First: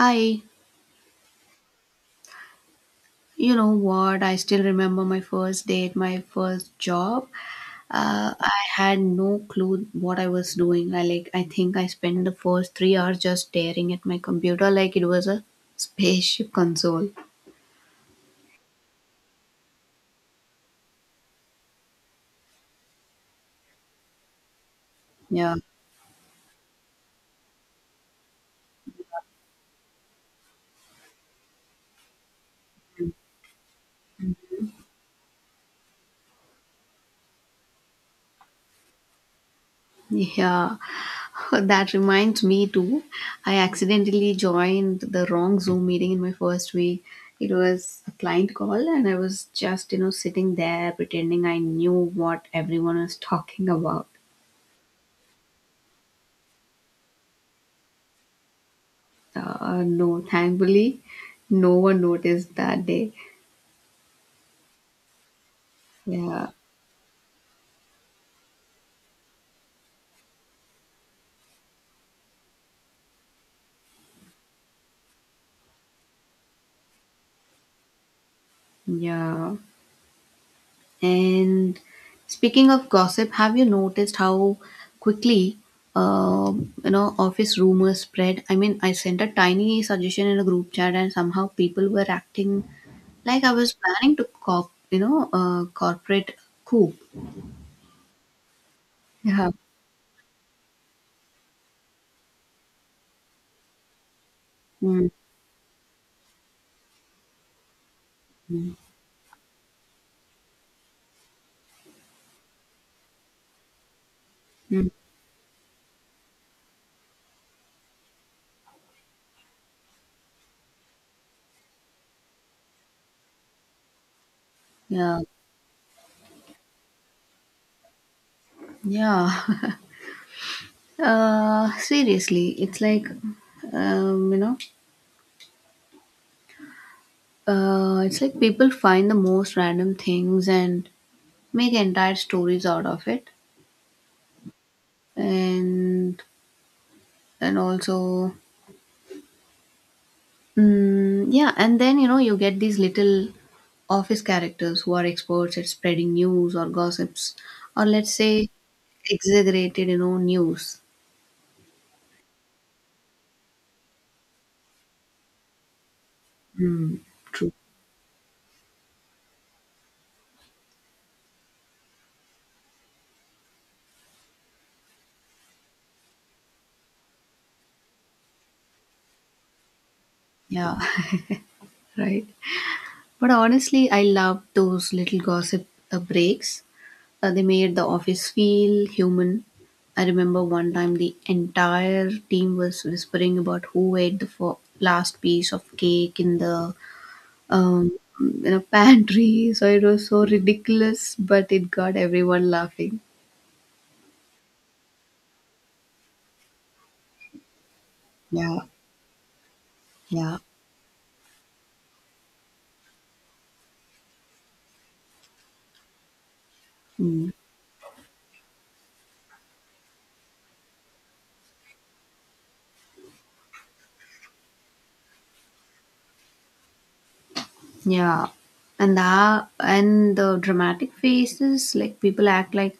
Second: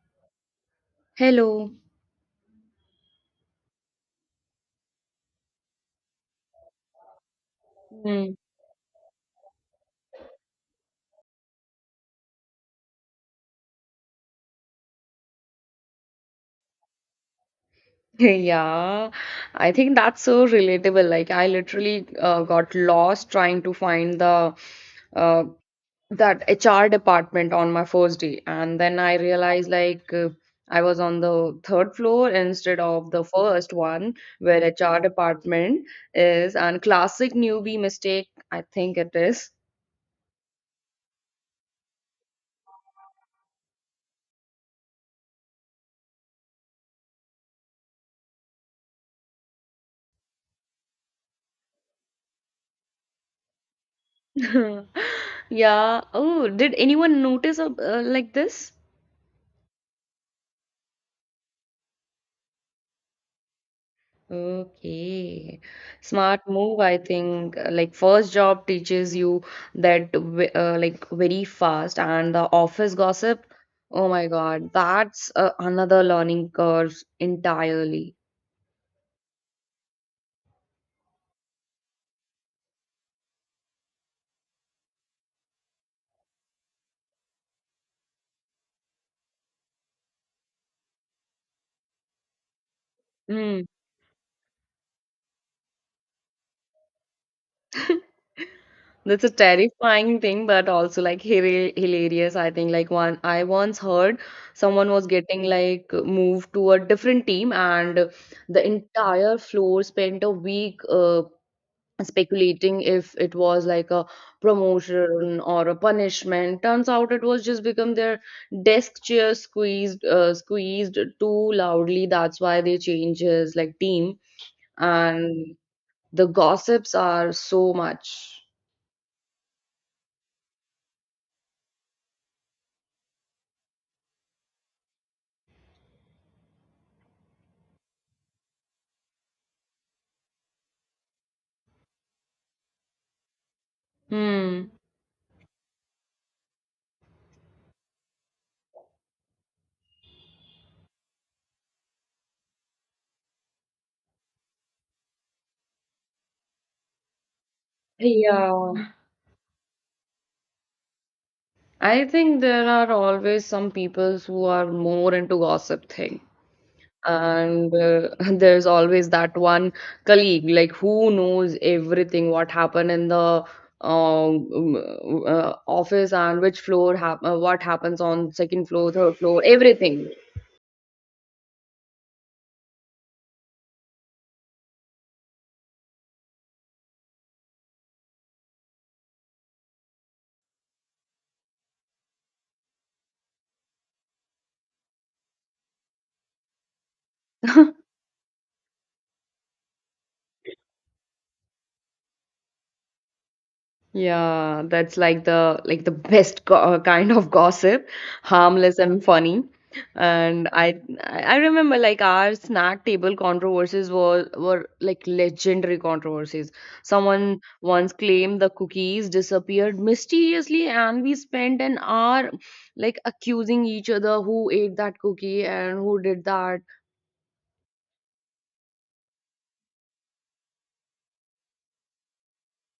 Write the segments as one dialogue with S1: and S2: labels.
S1: Hi,
S2: Hello.
S1: you know what? I still remember my first day at my first job.
S2: Mm.
S1: I had no clue what I was doing. I think I spent the first 3 hours just staring at my computer like it was a spaceship console.
S2: Yeah, I think that's so relatable. Like I literally got lost trying to find the uh,
S1: Yeah,
S2: that HR department on my first day, and then I realized I was on the third floor instead of the first one where HR department is. And classic newbie mistake, I think it is.
S1: yeah. That reminds me too. I accidentally joined the wrong Zoom meeting in my first week. It was a client call, and I was just sitting there pretending I knew what everyone was talking about.
S2: Yeah. Oh, did anyone notice like this?
S1: No, thankfully, no one noticed that day.
S2: Okay. Smart
S1: Yeah,
S2: move, I think. Like first job teaches you that like very fast, and the office gossip. Oh my God, that's another learning curve entirely.
S1: yeah. And speaking of gossip, have you noticed how quickly, uh office rumors spread? I mean, I sent a tiny suggestion in a group chat, and somehow people were acting like I
S2: Mm.
S1: was planning to corporate coup.
S2: That's a
S1: Yeah.
S2: terrifying thing, but also like hilarious. I think like one I once heard someone was
S1: Mm,
S2: getting like moved to a different team, and the entire floor spent a week speculating if it was like a
S1: mm,
S2: promotion or a punishment. Turns out it was just become their desk chair squeezed too loudly. That's why they change his like team,
S1: yeah.
S2: and the gossips are so much.
S1: Yeah. Seriously, um, you know, it's like people find the most random things and make entire stories out of it,
S2: Hmm.
S1: and and also, yeah, and then you get these little office characters who are experts at spreading news or gossips, or let's say
S2: Yeah,
S1: exaggerated, news.
S2: I think there are always some people who are more into gossip thing,
S1: Mm, true.
S2: and there's always that one colleague like who knows everything what happened in the office, and which floor what happens on second floor, third floor, everything.
S1: Yeah, right. But honestly, I love those little gossip breaks. They made the office feel human. I remember one time the entire team was whispering about who ate the last piece of cake in the pantry. So it was so ridiculous, but it got everyone laughing.
S2: Yeah, that's like the best go kind of gossip,
S1: Yeah,
S2: harmless and funny.
S1: yeah.
S2: And I remember like our snack table controversies were like legendary controversies.
S1: Mm.
S2: Someone once claimed the cookies disappeared mysteriously, and we spent an hour like accusing each other who ate that cookie and who did that.
S1: Yeah, and the dramatic faces, like people act like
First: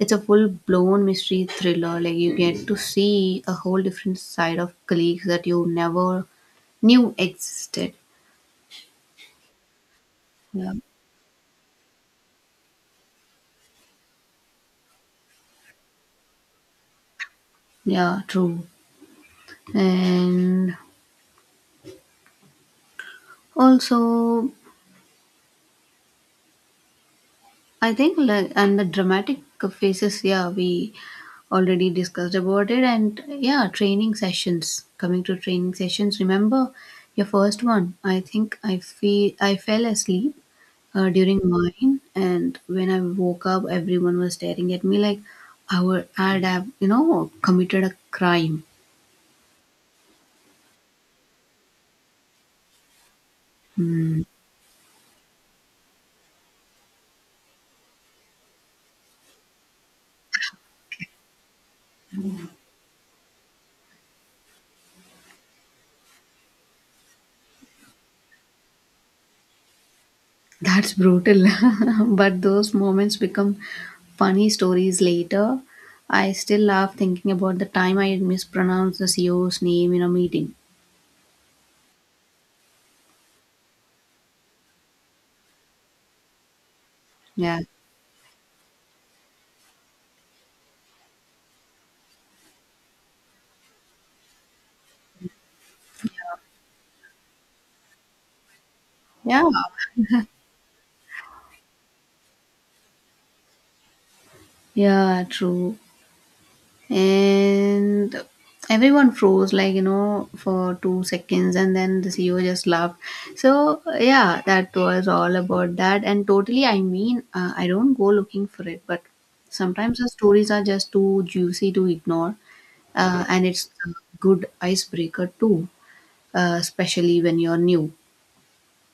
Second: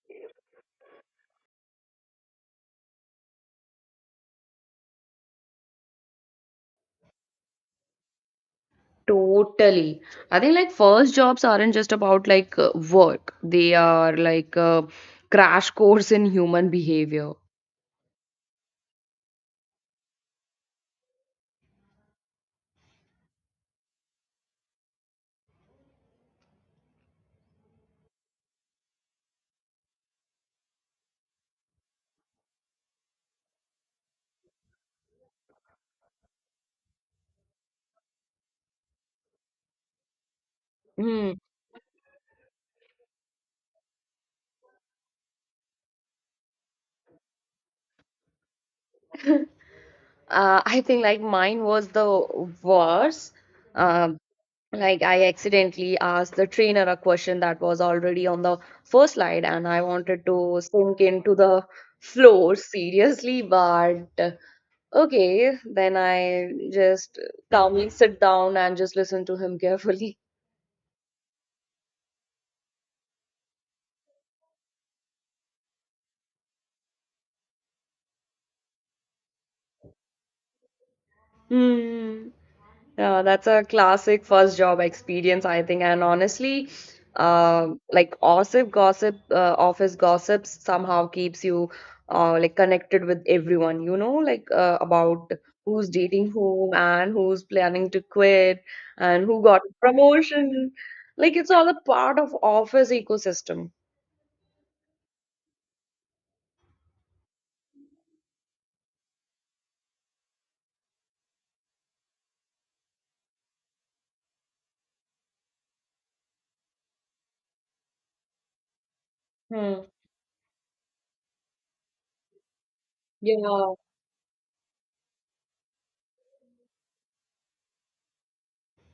S1: it's a full blown mystery thriller. Like you get to see a whole different side of colleagues that you never knew existed.
S2: Totally. I think like
S1: Yeah,
S2: first jobs aren't just about work. They are like a crash course in human behavior.
S1: yeah, true. And also, I think like and the dramatic phases, yeah, we already discussed about it, and yeah, training sessions. Coming to training sessions, remember your first one. I think I fell asleep
S2: Hmm.
S1: during mine, and when I woke up everyone was staring at me like I'd have, committed a crime.
S2: I think like mine was the worst. Um,
S1: Hmm.
S2: like I accidentally asked the trainer a question that was already on the first slide, and I wanted to sink into the floor seriously. But okay, then I just calmly sit down and just listen to him carefully.
S1: That's brutal. But those moments become funny stories later. I still laugh thinking about the time I mispronounced the CEO's name in a meeting.
S2: Hmm. Yeah, that's a classic first job experience, I think. And honestly,
S1: Yeah.
S2: office gossips somehow keeps you like connected with everyone, you know, about who's dating whom, and who's planning to quit, and who
S1: Yeah.
S2: got promotion. Like it's all a part of office ecosystem.
S1: Yeah, true. And everyone froze like for 2 seconds, and then the CEO just laughed. So yeah, that was all about that. And totally, I mean, I don't go looking for it, but
S2: Hmm.
S1: sometimes the stories are just too juicy to ignore, and it's
S2: Yeah.
S1: a good icebreaker too, especially when you're new.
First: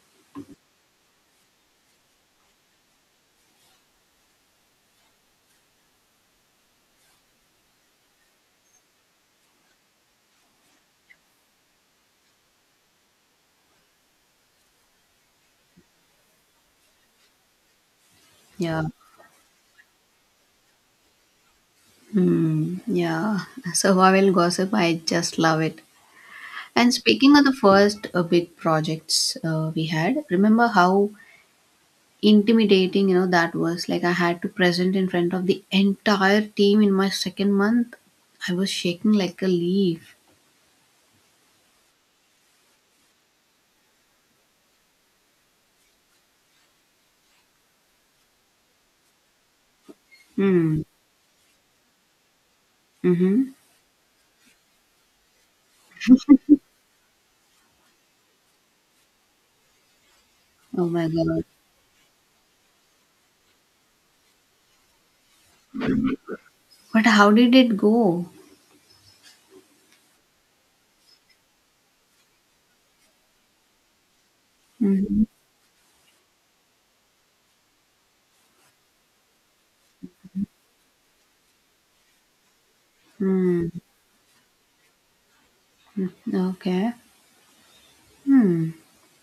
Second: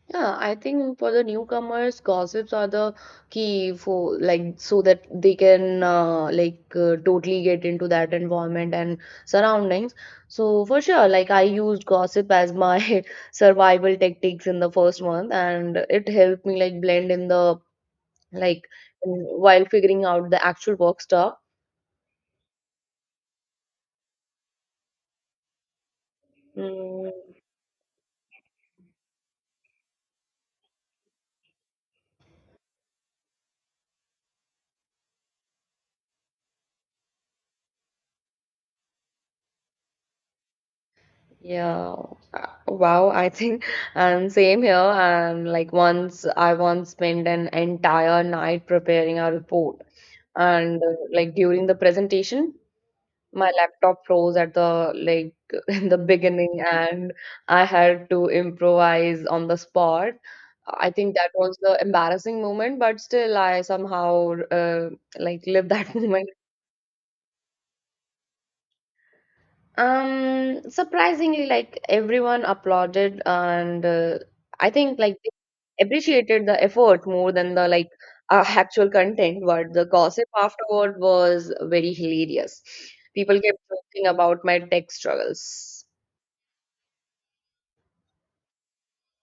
S2: Yeah, I think for the newcomers, gossips are the key for like so that they can totally get into that environment and surroundings. So for sure, like I used gossip as my survival tactics in the first month, and it helped me like blend in the like
S1: Yeah.
S2: while figuring out the actual work stuff.
S1: Hmm, yeah. So I will gossip, I just love it. And
S2: Mm,
S1: speaking of the first big projects we had, remember how intimidating that was? Like I had to present in front of the entire team in my second month. I was shaking like a leaf.
S2: yeah. Wow, I think and same here. And like once I once spent an entire night preparing a report. And
S1: Hmm.
S2: like during the presentation,
S1: Mm-hmm.
S2: my laptop froze at the like in the beginning, and I had to improvise on the spot.
S1: Oh
S2: I
S1: my
S2: think that
S1: god.
S2: was the embarrassing moment, but still I somehow like lived that moment.
S1: But how did it go?
S2: Surprisingly, like everyone applauded, and I think like
S1: Mm-hmm.
S2: they appreciated the effort more than the actual content. But the gossip afterward was very hilarious. People kept
S1: Hmm.
S2: joking about my tech struggles.
S1: Okay. Hmm.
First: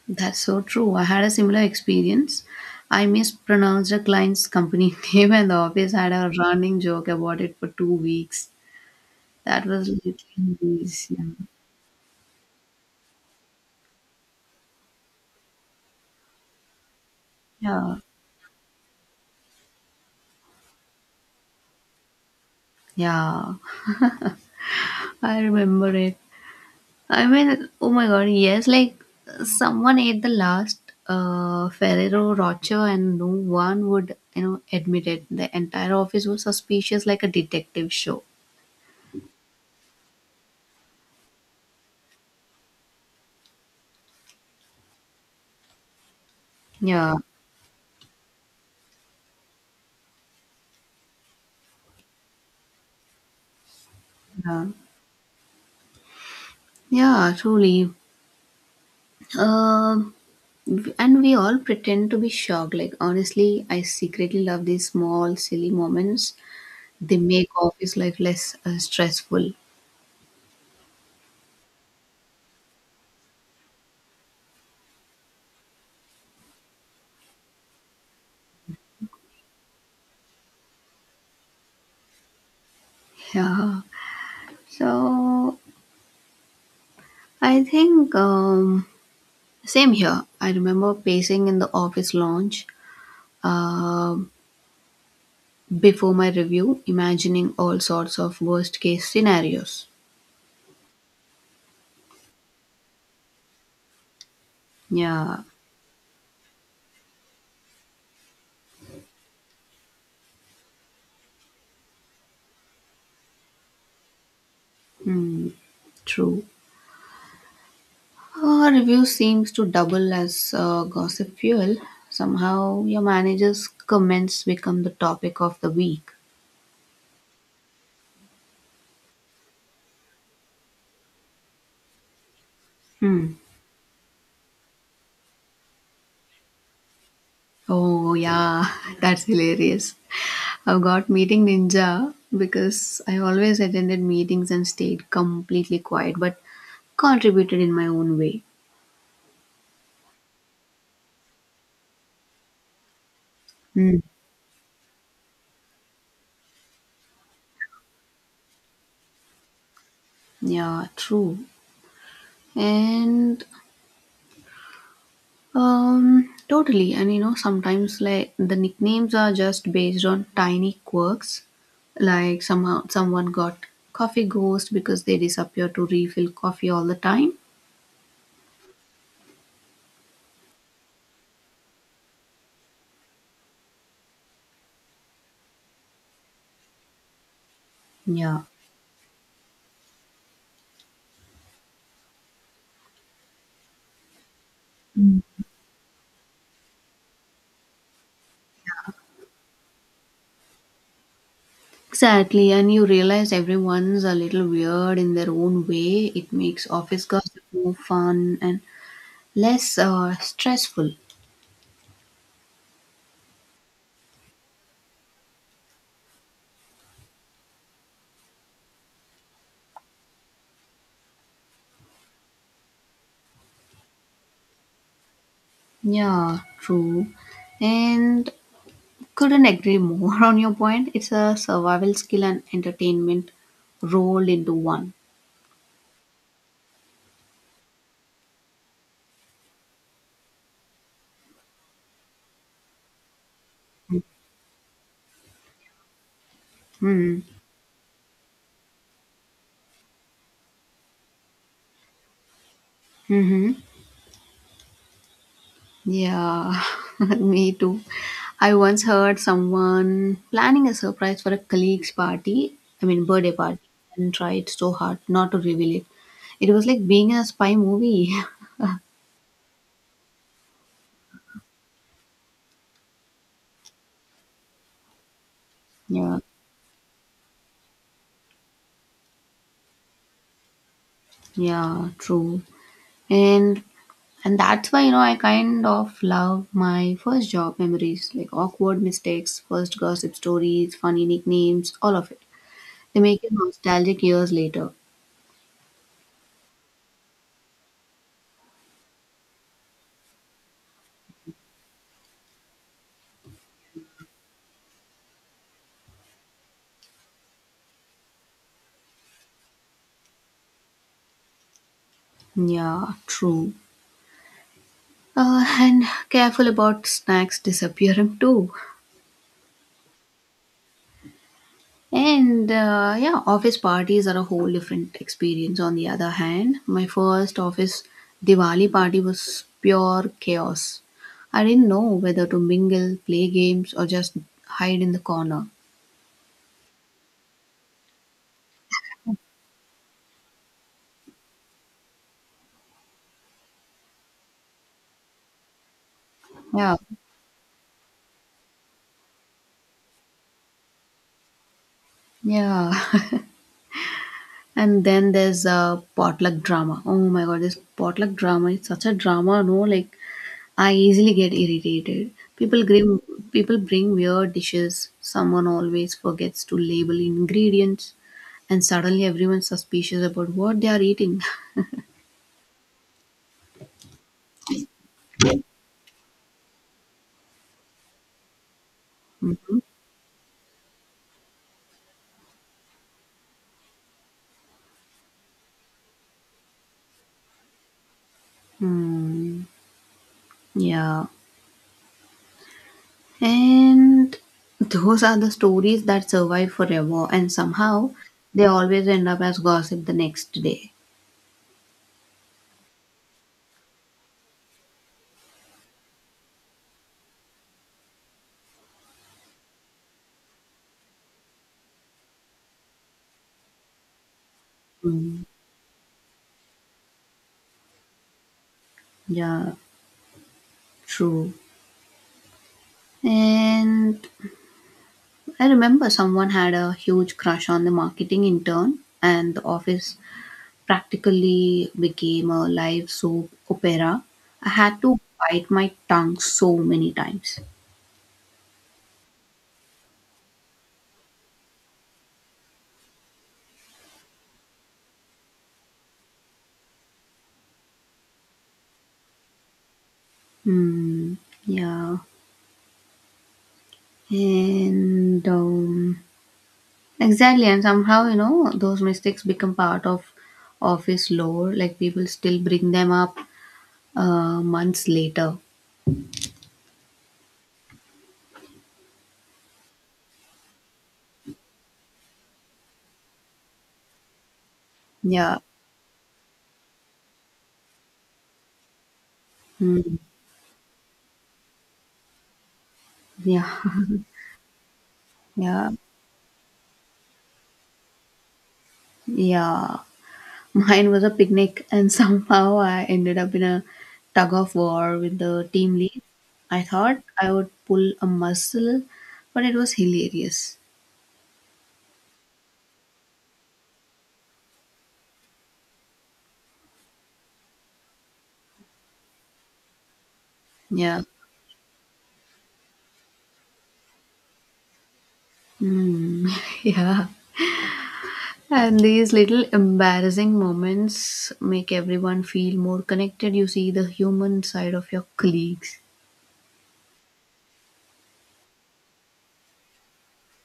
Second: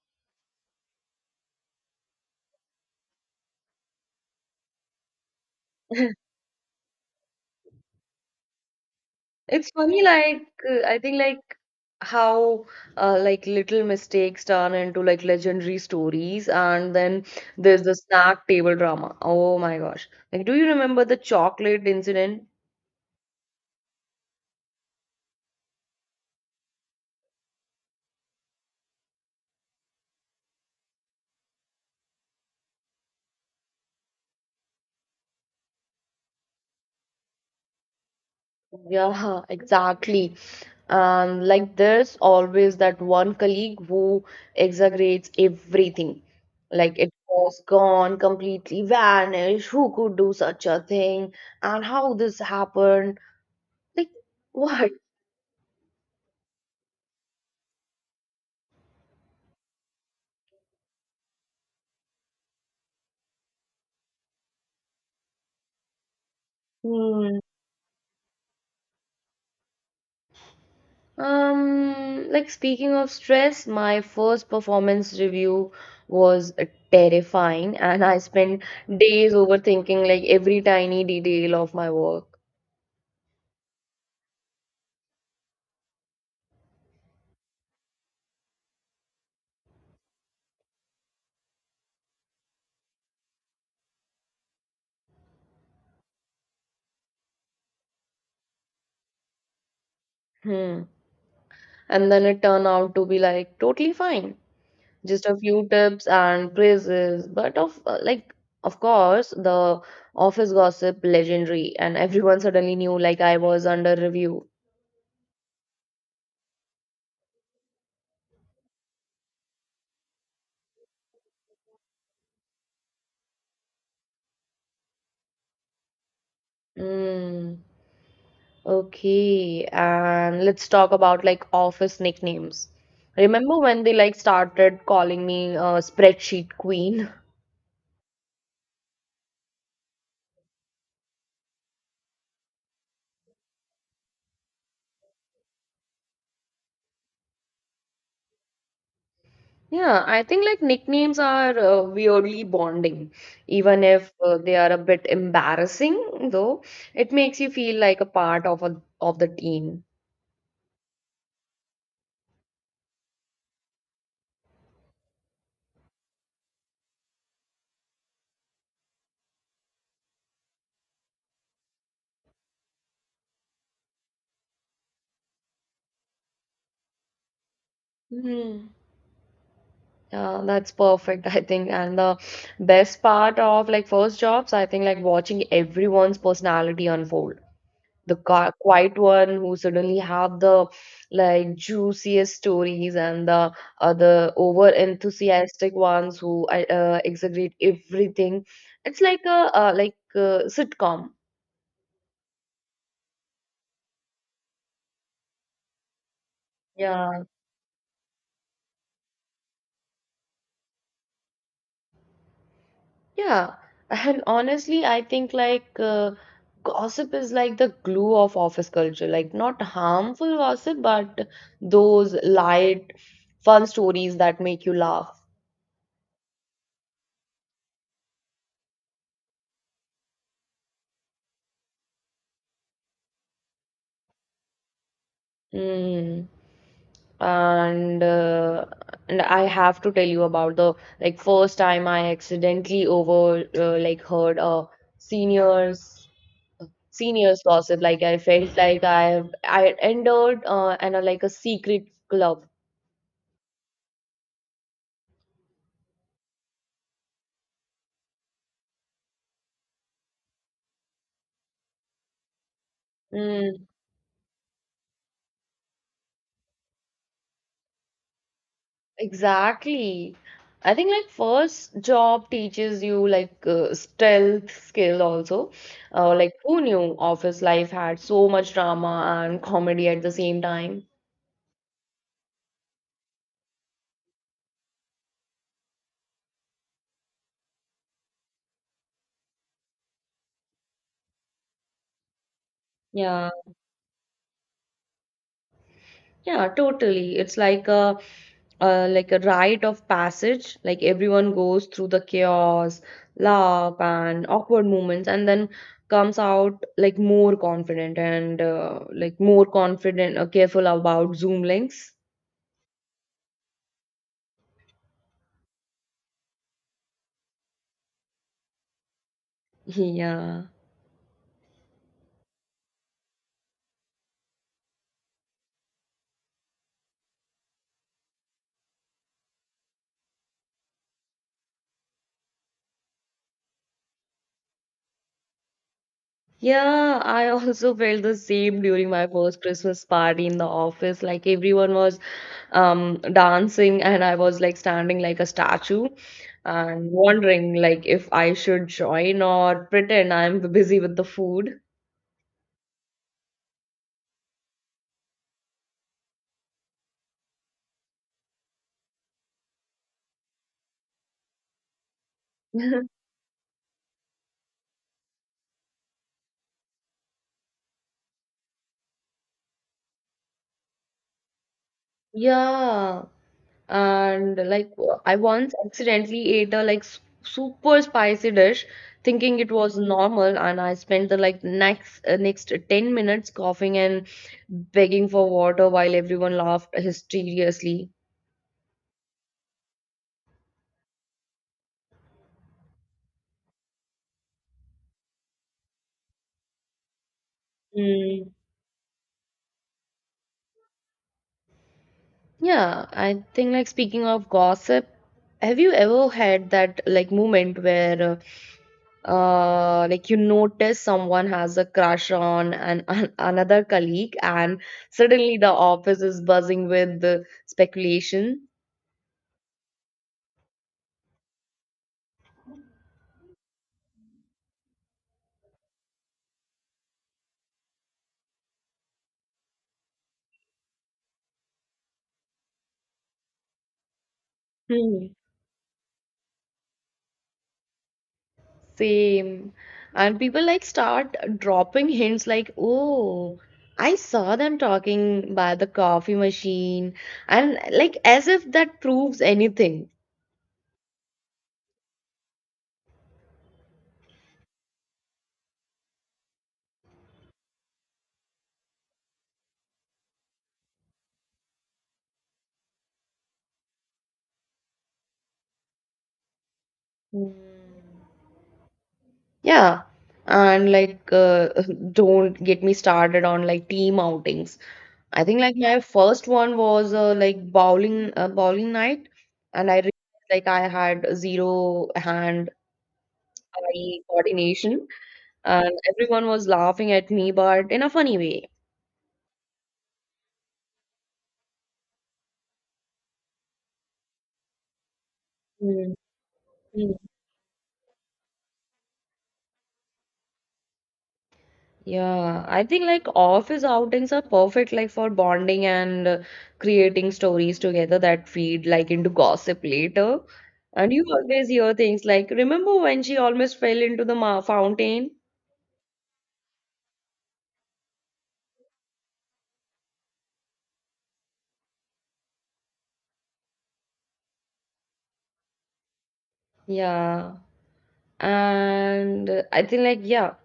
S1: That's so true. I had a similar experience. I mispronounced a client's company name, and the office had a running joke about it for 2 weeks. That
S2: It's
S1: was
S2: funny,
S1: late
S2: like
S1: in
S2: I
S1: these.
S2: think
S1: Yeah.
S2: like how like little mistakes turn into like legendary stories, and then there's the
S1: Yeah.
S2: snack table drama. Oh my gosh! Like, do you remember the chocolate incident?
S1: Yeah. I remember it. I mean, oh my god, yes, like someone ate the last Ferrero Rocher, and no one would, admit it. The entire office was suspicious like a detective show.
S2: Yeah, exactly. And like there's always that one colleague who exaggerates everything. Like it
S1: Yeah,
S2: was gone, completely vanished. Who could do such a thing? And how this happened? Like
S1: yeah,
S2: what?
S1: yeah, truly. Um, and we all pretend to be shocked. Like, honestly, I secretly love these small, silly moments. They
S2: Hmm.
S1: make office life less stressful.
S2: Like speaking of stress, my first performance review was terrifying, and I spent days overthinking like every tiny detail of my work.
S1: Yeah. So I think, same here. I remember pacing in the office lounge uh, before my review, imagining all sorts of worst case scenarios.
S2: Hmm. And then it turned out to be like totally fine, just a
S1: Yeah,
S2: few tips and praises, but of of course the office gossip legendary, and everyone suddenly knew like I was under review.
S1: hmm, true. Review seems to double as gossip fuel. Somehow your manager's comments become the topic of the week.
S2: Mm, okay, and let's talk about like office nicknames.
S1: Hmm.
S2: Remember when they like started calling me spreadsheet queen.
S1: Oh yeah, that's hilarious. I've got meeting ninja because I always attended meetings and stayed completely quiet but contributed in my own way.
S2: Yeah, I think like nicknames are weirdly bonding, even
S1: Mm.
S2: if they are a bit embarrassing, though it makes you feel like a part of of the team.
S1: Yeah, true. And totally, and sometimes like the nicknames are just based on tiny quirks, like somehow someone got coffee ghost because they disappear to refill coffee all the time.
S2: Hmm. Yeah, that's perfect, I think. And the best part of like first jobs, I think like watching everyone's personality unfold. The
S1: Yeah.
S2: quiet one who suddenly have the like juiciest stories, and the other over enthusiastic ones who exaggerate everything. It's like a sitcom.
S1: Exactly, and you realize everyone's a little weird in their own way. It makes office
S2: yeah
S1: gossip more fun and less stressful.
S2: yeah And honestly, I think gossip is like the glue of office culture, like not harmful gossip, but those light fun stories that make you laugh.
S1: Yeah, true. And couldn't agree more on your point. It's a survival skill and entertainment rolled into one.
S2: Mm. And and I have to tell you about the like first time I accidentally over like heard a seniors
S1: Hmm.
S2: seniors gossip. Like I felt like I had entered and like a secret club.
S1: Mm-hmm. Yeah, me too. I once heard someone planning a surprise for a colleague's party, I mean, birthday party,
S2: Mm,
S1: and tried so hard not to reveal it. It was like being in a spy movie.
S2: exactly. I think like first job teaches you stealth skill also.
S1: Yeah,
S2: Like who knew office life had so much drama and comedy at the same time?
S1: yeah, true. And and that's why I kind of love my first job memories, like awkward mistakes, first gossip stories, funny nicknames, all of it. They make you
S2: Yeah.
S1: nostalgic years later.
S2: Yeah, totally. It's like a rite of passage. Like everyone goes through the chaos, laugh, and awkward moments, and then comes out like more confident, and careful about Zoom links.
S1: Yeah, true. And careful about snacks disappearing too.
S2: Yeah.
S1: And yeah, office parties are a whole different experience. On the other hand, my first office Diwali party was pure chaos. I didn't know whether to mingle, play games, or just hide in the corner.
S2: Yeah, I also felt the same during my first Christmas party in the office. Like everyone was dancing, and I was like standing like a statue
S1: Yeah,
S2: and wondering like if I should join or pretend I'm busy with the food.
S1: yeah. And then there's a potluck drama. Oh my god, this potluck drama is such a drama, no? Like I easily get irritated. People bring people bring weird dishes. Someone always forgets to label ingredients, and suddenly everyone's suspicious about what they are eating.
S2: Yeah, and like I once accidentally ate a like super spicy dish, thinking it
S1: Mhm.
S2: was normal, and I spent the next 10 minutes coughing and begging for water while everyone laughed hysteriously.
S1: Hmm. Yeah. And those are the stories that survive forever, and somehow
S2: Mm.
S1: they always end up as gossip the next day.
S2: Yeah, I think like speaking of gossip, have you ever had that like moment where like you notice someone has a crush on an another colleague, and
S1: Mm,
S2: suddenly the office is buzzing with the speculation?
S1: yeah, true. And I remember someone had a huge crush on the marketing intern, and the office practically became a live soap opera. I had to
S2: Hmm.
S1: bite my tongue so many times.
S2: Same. And people like start dropping hints like, "Oh, I saw them talking by the coffee machine," and like as if that proves anything.
S1: Hmm. Yeah. And exactly. And somehow, those mistakes become part of office lore. Like people still bring them up months later.
S2: Hmm. Yeah, and like, don't get me started on like team outings. I
S1: Yeah.
S2: think like my first one was bowling night, and I
S1: Hmm.
S2: realized like I had zero hand
S1: Yeah.
S2: eye coordination,
S1: Yeah.
S2: and everyone was laughing at me, but in a funny way.
S1: Yeah. Mine was a picnic, and somehow I ended up in a tug of war with the team
S2: Mm.
S1: lead. I thought I would pull a muscle, but it was hilarious.
S2: Yeah, I think like office outings are perfect like for bonding, and creating stories together that feed like into gossip later. And
S1: Yeah.
S2: you always hear things like, remember when she almost fell into the ma fountain?
S1: Hmm. Yeah. And these little embarrassing moments make everyone feel more connected. You see the human side of your colleagues.
S2: Yeah. And I think like yeah,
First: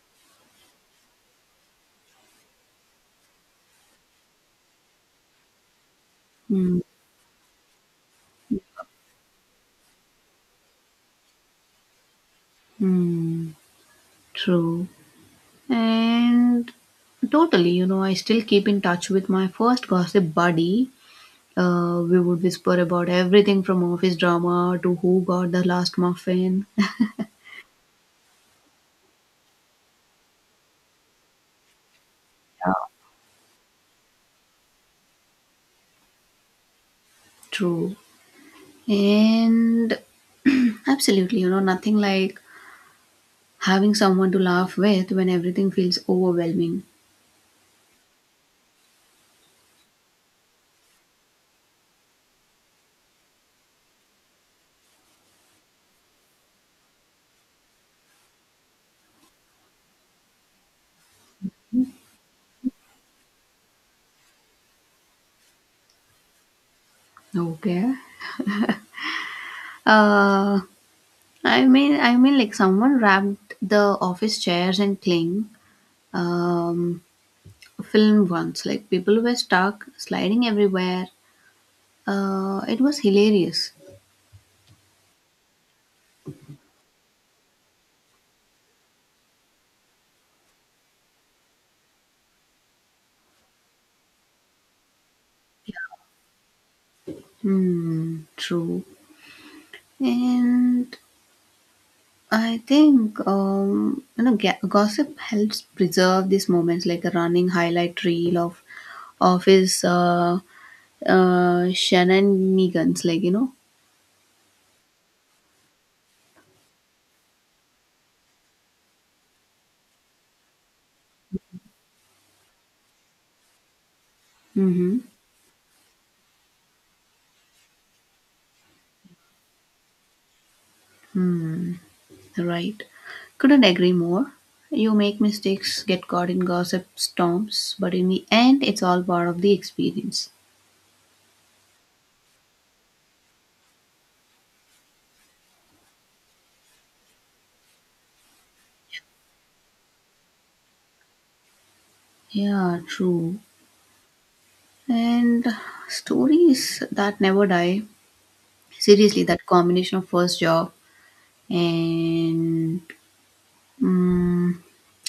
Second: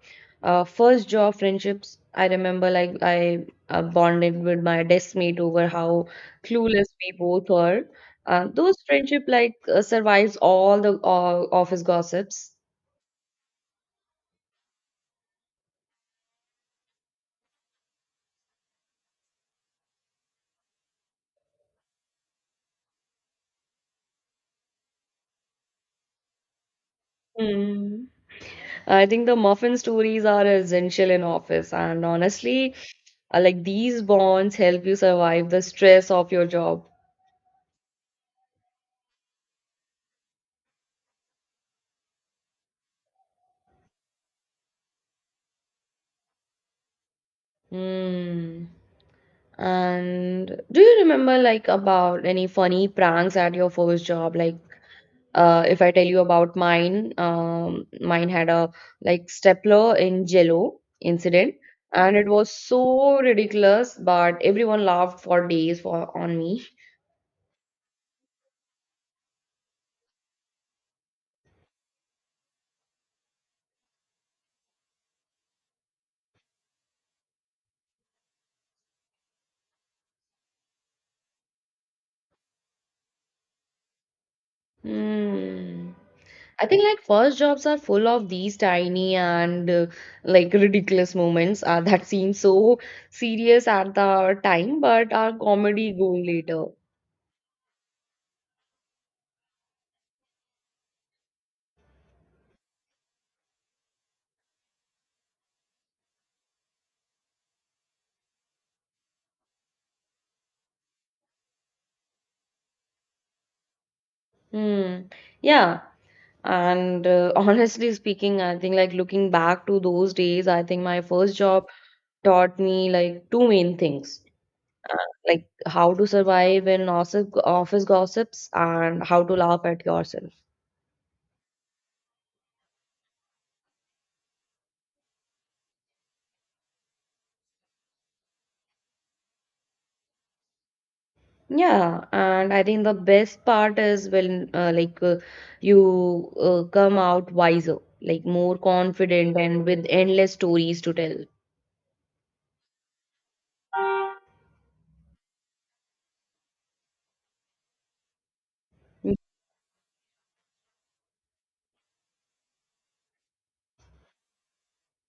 S2: uh, first job friendships. I remember like I bonded with my desk mate over how
S1: Hmm.
S2: clueless we both were. Those friendship survives all the office gossips.
S1: Hmm. True. And totally, I still keep in touch with my first gossip buddy. We would whisper about everything from office drama to who got the last muffin.
S2: Mm. I think the muffin stories are essential in office, and honestly, like these bonds help you survive the stress of your job.
S1: True. And absolutely, nothing like having someone to laugh with when everything feels overwhelming.
S2: Mm. And do you remember like about any funny pranks at your first job? Like, if I tell you about mine, mine had a like stapler in Jello incident, and it was so ridiculous, but everyone laughed for days for on me.
S1: Okay. Uh, I mean, like someone wrapped the office chairs in cling um, film once. Like people were stuck, sliding everywhere. It was hilarious.
S2: Mm. I think like first jobs are full of these tiny and like ridiculous moments that seem so serious at the time, but are comedy gold later.
S1: Hmm, true. And I think, gossip helps preserve these moments, like a running highlight reel of his shenanigans. Like you know,
S2: Hmm. Yeah. And honestly speaking, I think like looking back to those days, I think my first job taught me like two main things. Uh,
S1: mm-hmm.
S2: like how to survive in office gossips, and how to laugh at yourself.
S1: Hmm, right. Couldn't agree more. You make mistakes, get caught in gossip storms, but in the end, it's all part of the experience.
S2: Yeah, and I think the best part is when you come out wiser, like more confident and with endless stories to tell.
S1: Yeah, true. And stories that never die. Seriously, that combination of first job and Mm,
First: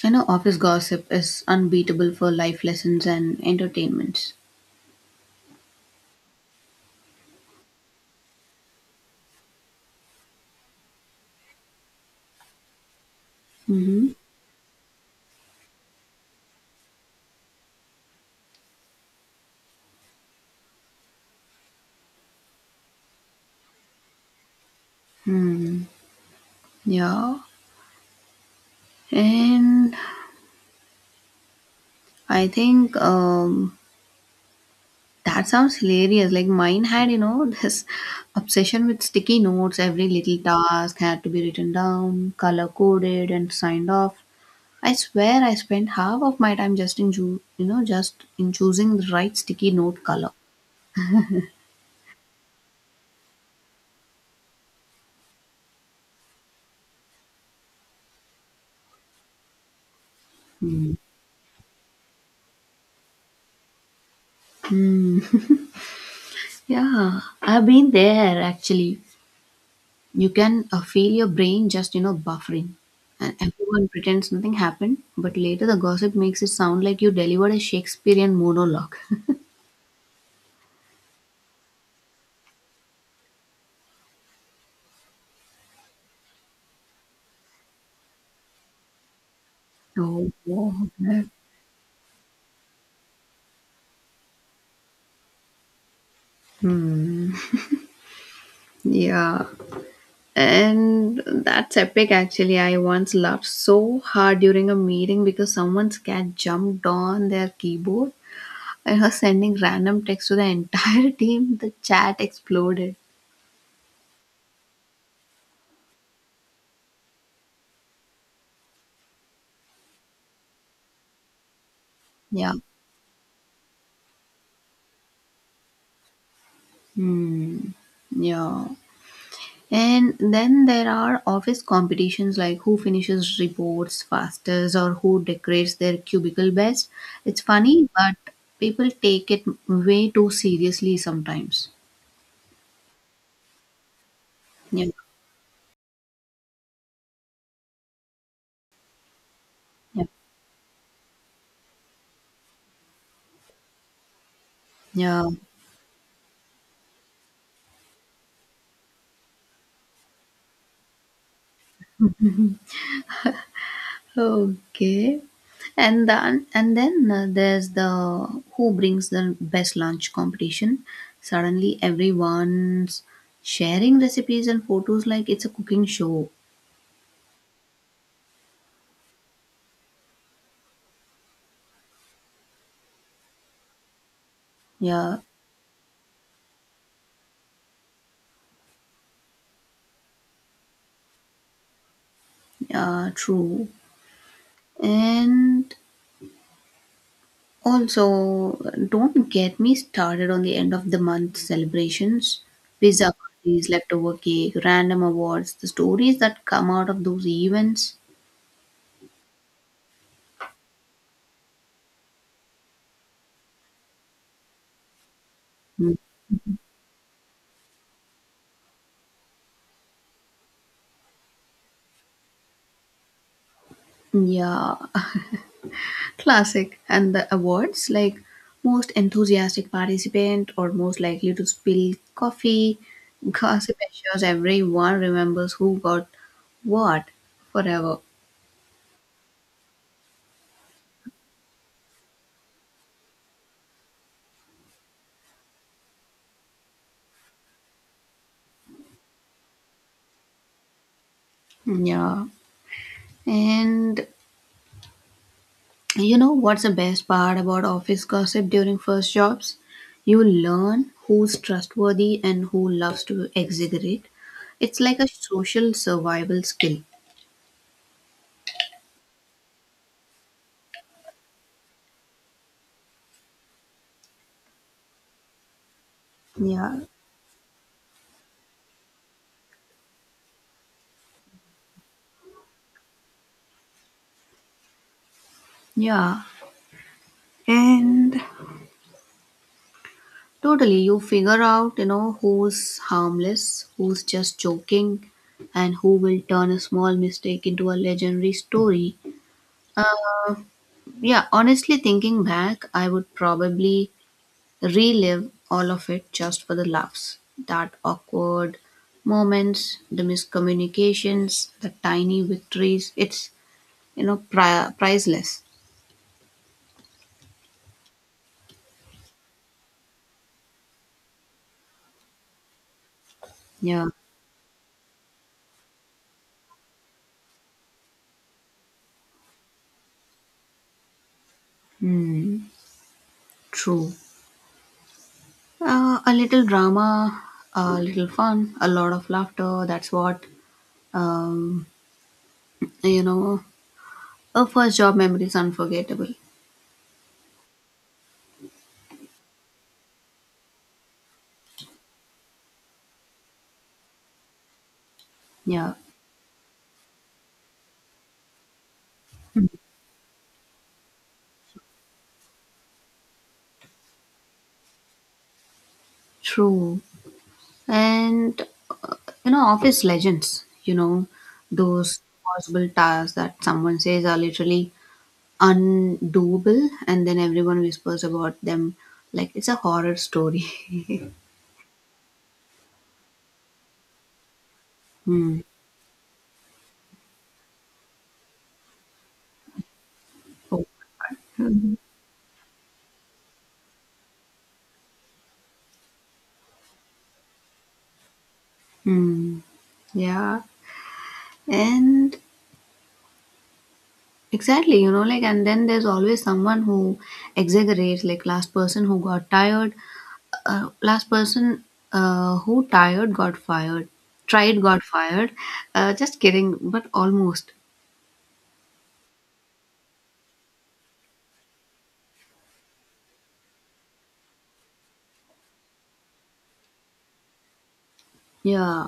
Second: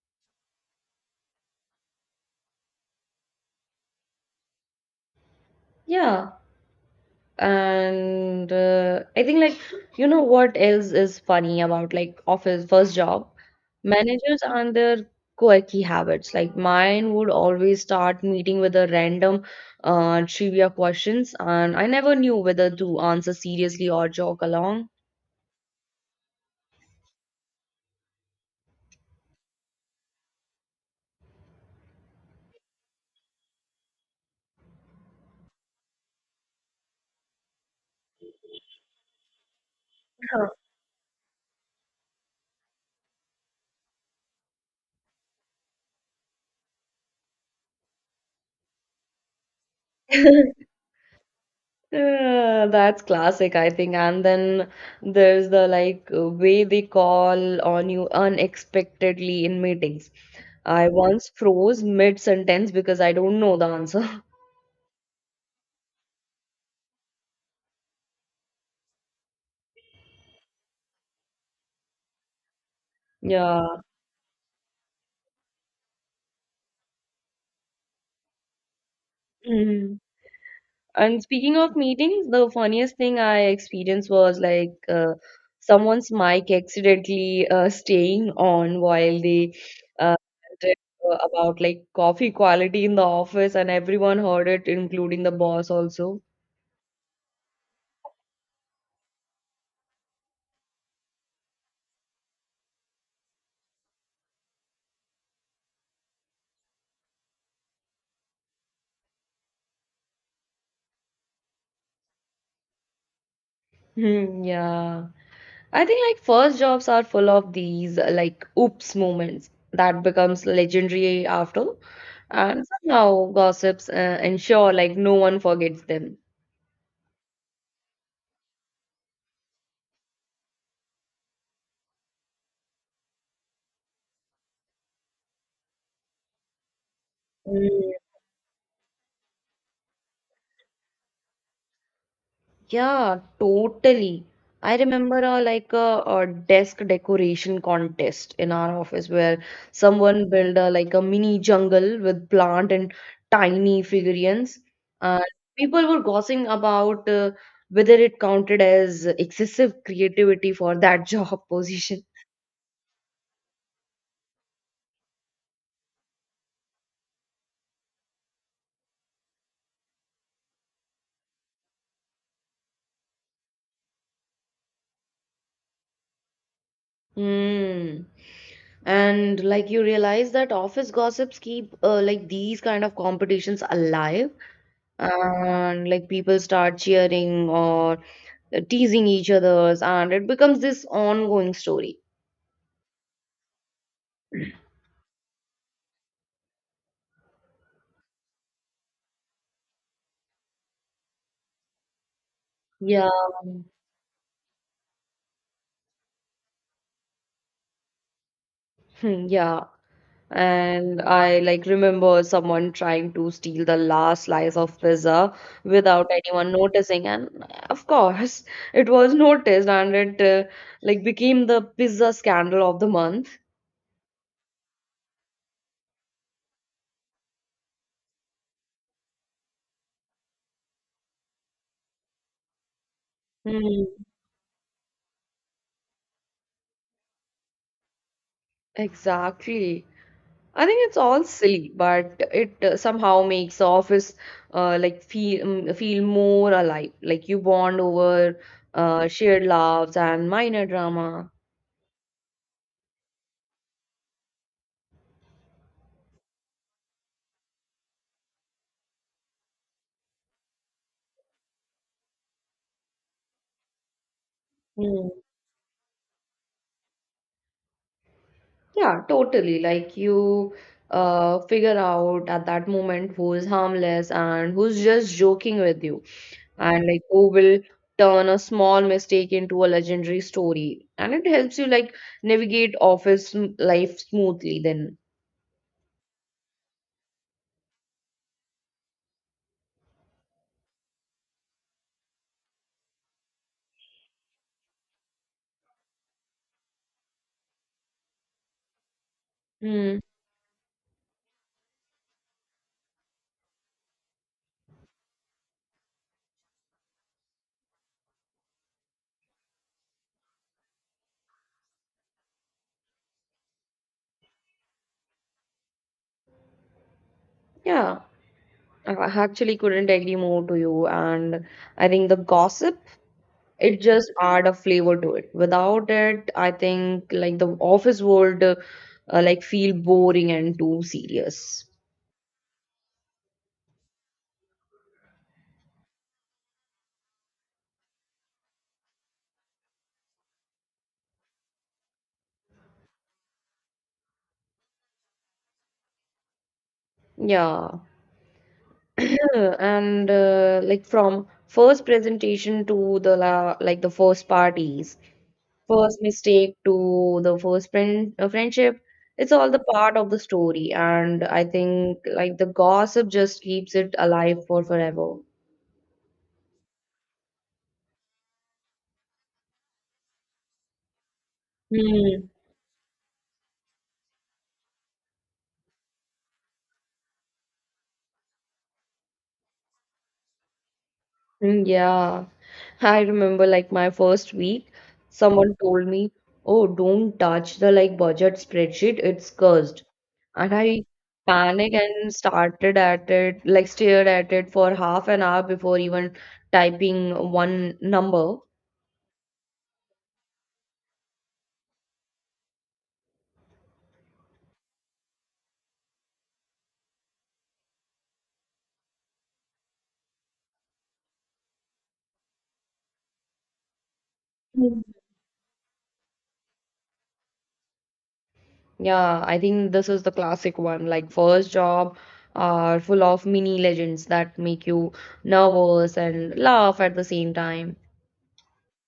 S1: I know office gossip is unbeatable for life lessons and entertainments.
S2: Yeah, and I think like you know what else is funny about like office first job?
S1: Hmm.
S2: Managers and their quirky habits. Like mine would always start meeting with a random trivia questions, and I never knew whether to answer seriously or joke along.
S1: Hmm. Yeah. And I think, that sounds hilarious. Like mine had, this obsession with sticky notes. Every little task had to be written down, color coded, and signed off. I swear I spent half of my time just in choosing the right sticky note color.
S2: Huh. That's classic, I think. And then there's the way they call on you unexpectedly in meetings. I
S1: Hmm.
S2: once froze mid-sentence because I don't know the answer.
S1: Yeah, I've been there actually. You can feel your brain just, buffering. And
S2: Yeah.
S1: everyone pretends nothing happened, but later the gossip makes it sound like you delivered a Shakespearean monologue.
S2: Mhm. And speaking of meetings, the funniest thing I experienced was like someone's mic accidentally staying on while they uh,
S1: Oh,
S2: ranted,
S1: God.
S2: about like coffee quality in the office, and everyone heard it, including the boss also.
S1: Hmm. Yeah. And that's epic, actually. I once laughed so hard during a meeting because someone's cat jumped on their keyboard and was sending random text to the entire team. The chat exploded.
S2: Hmm, yeah. I think like first jobs are full of these like oops moments that becomes legendary after,
S1: Yeah.
S2: and somehow gossips ensure like no one forgets them.
S1: Hmm. Yeah. And then there are office competitions like who finishes reports fastest or who decorates their cubicle best. It's funny, but people take it way too seriously sometimes.
S2: Yeah, totally. I
S1: Yeah,
S2: remember like a desk decoration contest in our office where
S1: yeah,
S2: someone built like a mini jungle with plant and tiny figurines. Uh,
S1: yeah.
S2: People were gossiping about whether it counted as excessive creativity for that job position.
S1: Okay. And then there's the who brings the best lunch competition. Suddenly everyone's sharing recipes and photos like it's a cooking show.
S2: Hmm. And like you realize that office gossips keep like these kind of competitions alive,
S1: Yeah,
S2: and like people start cheering or teasing each others and it becomes this ongoing story.
S1: yeah, true. And also, don't get me started on the end of the month celebrations,
S2: Yeah.
S1: pizza parties, leftover cake, random awards, the stories that come out of those events.
S2: Hmm, yeah, and I like remember someone trying to steal the last slice of pizza
S1: Mm,
S2: without anyone noticing, and of course it was noticed and it like became the pizza scandal of the month.
S1: yeah, classic. And the awards like most enthusiastic participant or most likely to spill coffee, gossip
S2: Hmm.
S1: ensures everyone remembers who got what forever.
S2: Exactly. I think it's all silly, but it somehow makes the office like feel feel more alive. Like you bond over shared laughs and minor drama.
S1: Yeah. And you know what's the best part about office gossip during first jobs? You learn who's trustworthy and who loves to exaggerate. It's like a
S2: Mm.
S1: social survival skill.
S2: Yeah, totally. Like you figure out at that moment who's harmless and who's just joking with you,
S1: Yeah.
S2: and like who will turn a small mistake into a legendary story. And it helps you like navigate office life smoothly then.
S1: Yeah. And totally you figure out, who's harmless, who's just joking, and who will turn a small mistake into a legendary story.
S2: Mm.
S1: Yeah, honestly thinking back, I would probably relive all of it just for the laughs. That awkward moments, the miscommunications, the tiny victories. It's, priceless.
S2: Yeah. I actually couldn't agree more to you. And I think the gossip, it
S1: Yeah.
S2: just add a flavor to it. Without it, I think like the office world like feel boring and too serious.
S1: Hmm. True. A little drama, a little fun, a lot of laughter. That's what, um, you know, a first job memory is unforgettable.
S2: Yeah. And like from first presentation to the la like the first parties,
S1: Yeah.
S2: first mistake to the first friend friendship, it's all the part of the story. And I think like the gossip just keeps it alive for forever.
S1: True. And uh, office legends, those
S2: Mm,
S1: possible tasks that someone says are literally undoable, and then everyone whispers about them like it's a horror story.
S2: yeah. I remember like my first week,
S1: Hmm.
S2: someone told me, "Oh, don't touch the like budget spreadsheet, it's cursed." And
S1: Oh.
S2: I panicked
S1: Mhm.
S2: and started at it, like stared at it for half an hour before even typing one number.
S1: Hmm. Yeah. And exactly, like, and then there's always someone who exaggerates, like, last person who got tired, last person who tired got fired, tried got
S2: Mm.
S1: fired, just kidding but almost.
S2: Yeah, I think this is the classic one. Like first job are full of mini legends that make you nervous and laugh at the same time.
S1: Yeah.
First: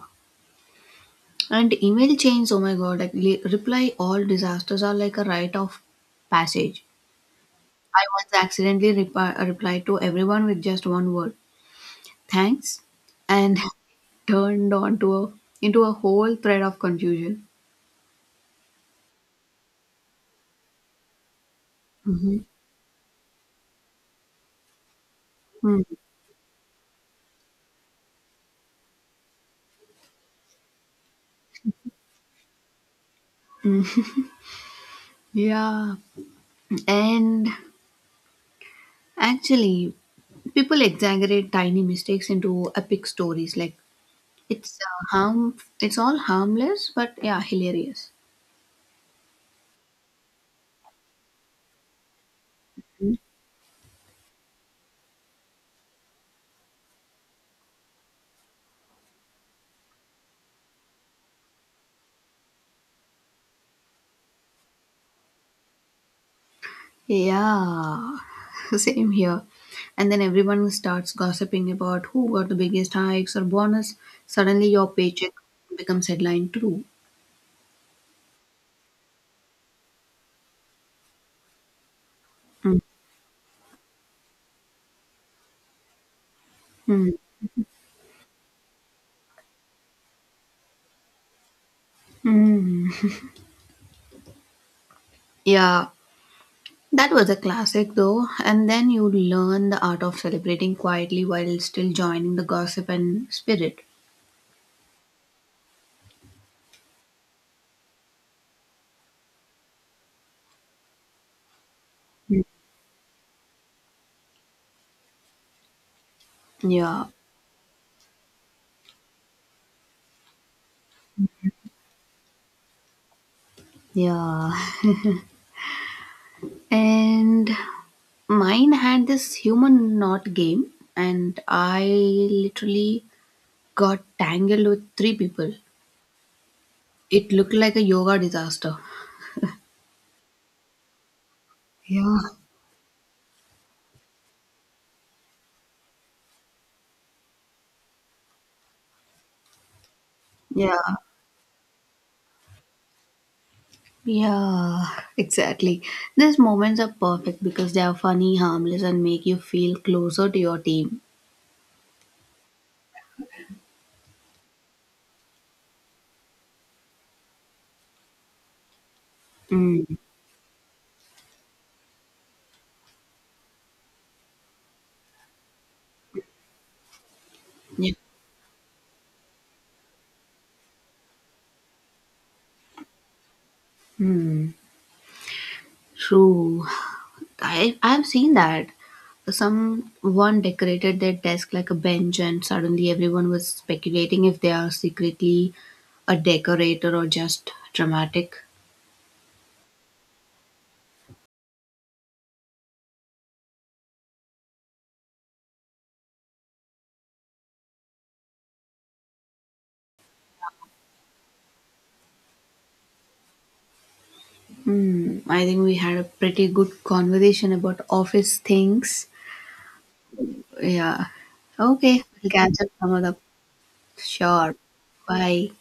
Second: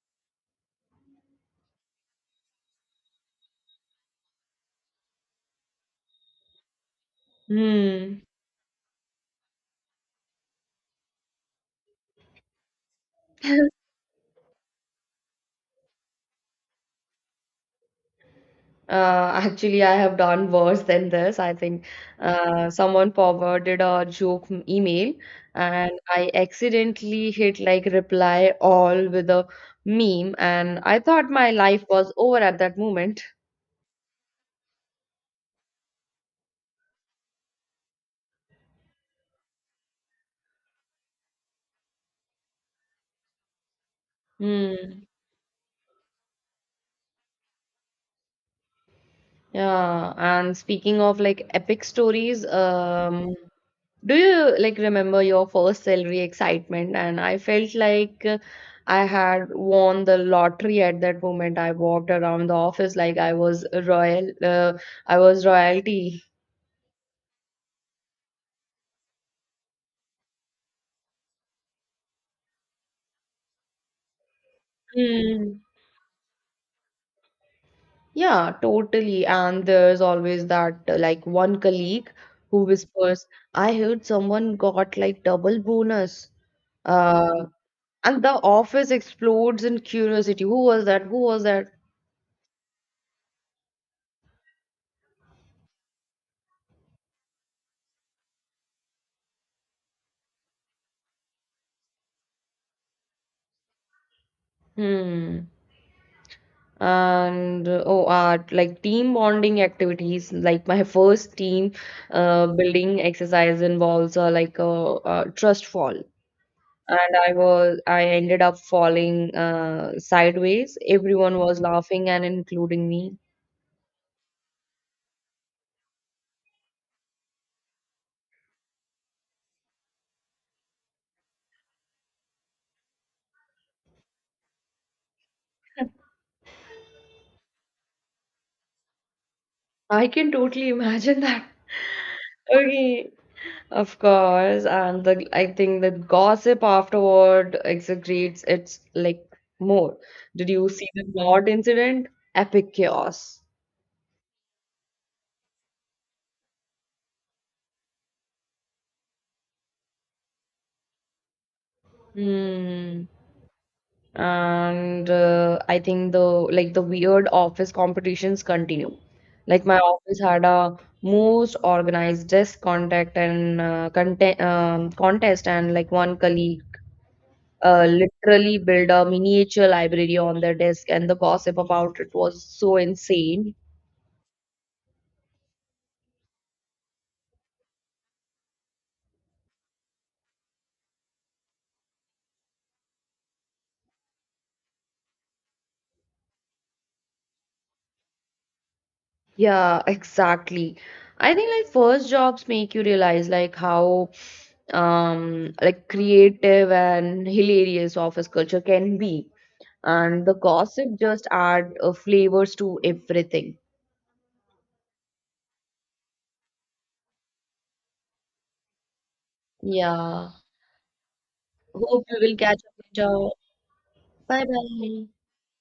S1: And email chains, oh my god, like reply all disasters are like a rite of passage. I
S2: Hmm.
S1: once accidentally replied to everyone with just one word, thanks, and turned on to a into a whole thread of confusion.
S2: Actually, I have done worse than this. I think someone forwarded a joke email,
S1: Hmm,
S2: and I accidentally hit like reply all with a meme, and I thought my life was over at that moment.
S1: yeah. And actually, people exaggerate tiny mistakes into epic stories. Like it's uh,
S2: Hmm.
S1: harm, it's all harmless, but yeah, hilarious.
S2: Yeah, and speaking of like epic stories, do you like remember your first salary excitement? And I felt like I had won the lottery at that moment. I walked around the office like I was I was royalty.
S1: Yeah, same here. And then everyone starts gossiping about who got the biggest hikes or bonus. Suddenly, your paycheck
S2: Mm.
S1: becomes headline too.
S2: Yeah, totally. And there's always that like one colleague who
S1: Mm.
S2: whispers, I heard someone got like double bonus.
S1: Mm.
S2: Uh, and the office explodes in curiosity. Who was that? Who was that?
S1: Mm. Yeah, that was a classic though. And then you learn the art of celebrating quietly while still joining the gossip and spirit.
S2: Hmm. And oh art like team bonding activities, like my first team
S1: Mm.
S2: building exercise involves like a trust fall,
S1: Yeah.
S2: and I ended up falling sideways, everyone was laughing and including me.
S1: Yeah, and mine had this human knot game, and I literally got tangled with three people. It looked like a yoga disaster.
S2: I can totally imagine that.
S1: Yeah,
S2: Okay. Of course, and the I think the gossip afterward exaggerates, it's like more. Did you
S1: yeah,
S2: see the knot incident? Epic chaos.
S1: yeah, exactly. These moments are perfect because they are funny, harmless, and make you feel closer to your team.
S2: Hmm. And I think the like the weird office competitions continue. Like my
S1: Mm.
S2: office had a most organized desk contact and content contest, and like one colleague
S1: Yeah.
S2: literally built a miniature library on their desk, and the gossip about it was so insane.
S1: Mm. True. I've seen that. Someone decorated their desk like a bench, and suddenly everyone was speculating if they are secretly a decorator or just dramatic.
S2: Yeah, exactly. I think like first jobs make you realize like how like creative and hilarious office culture can be. And the gossip just add flavors to everything.
S1: Hmm, I think we had a pretty good conversation about office things.
S2: Yeah.
S1: Yeah. Okay,
S2: Hope you
S1: we'll
S2: will
S1: catch
S2: catch
S1: up
S2: up
S1: some other.
S2: later. Bye
S1: Sure.
S2: bye.
S1: Bye.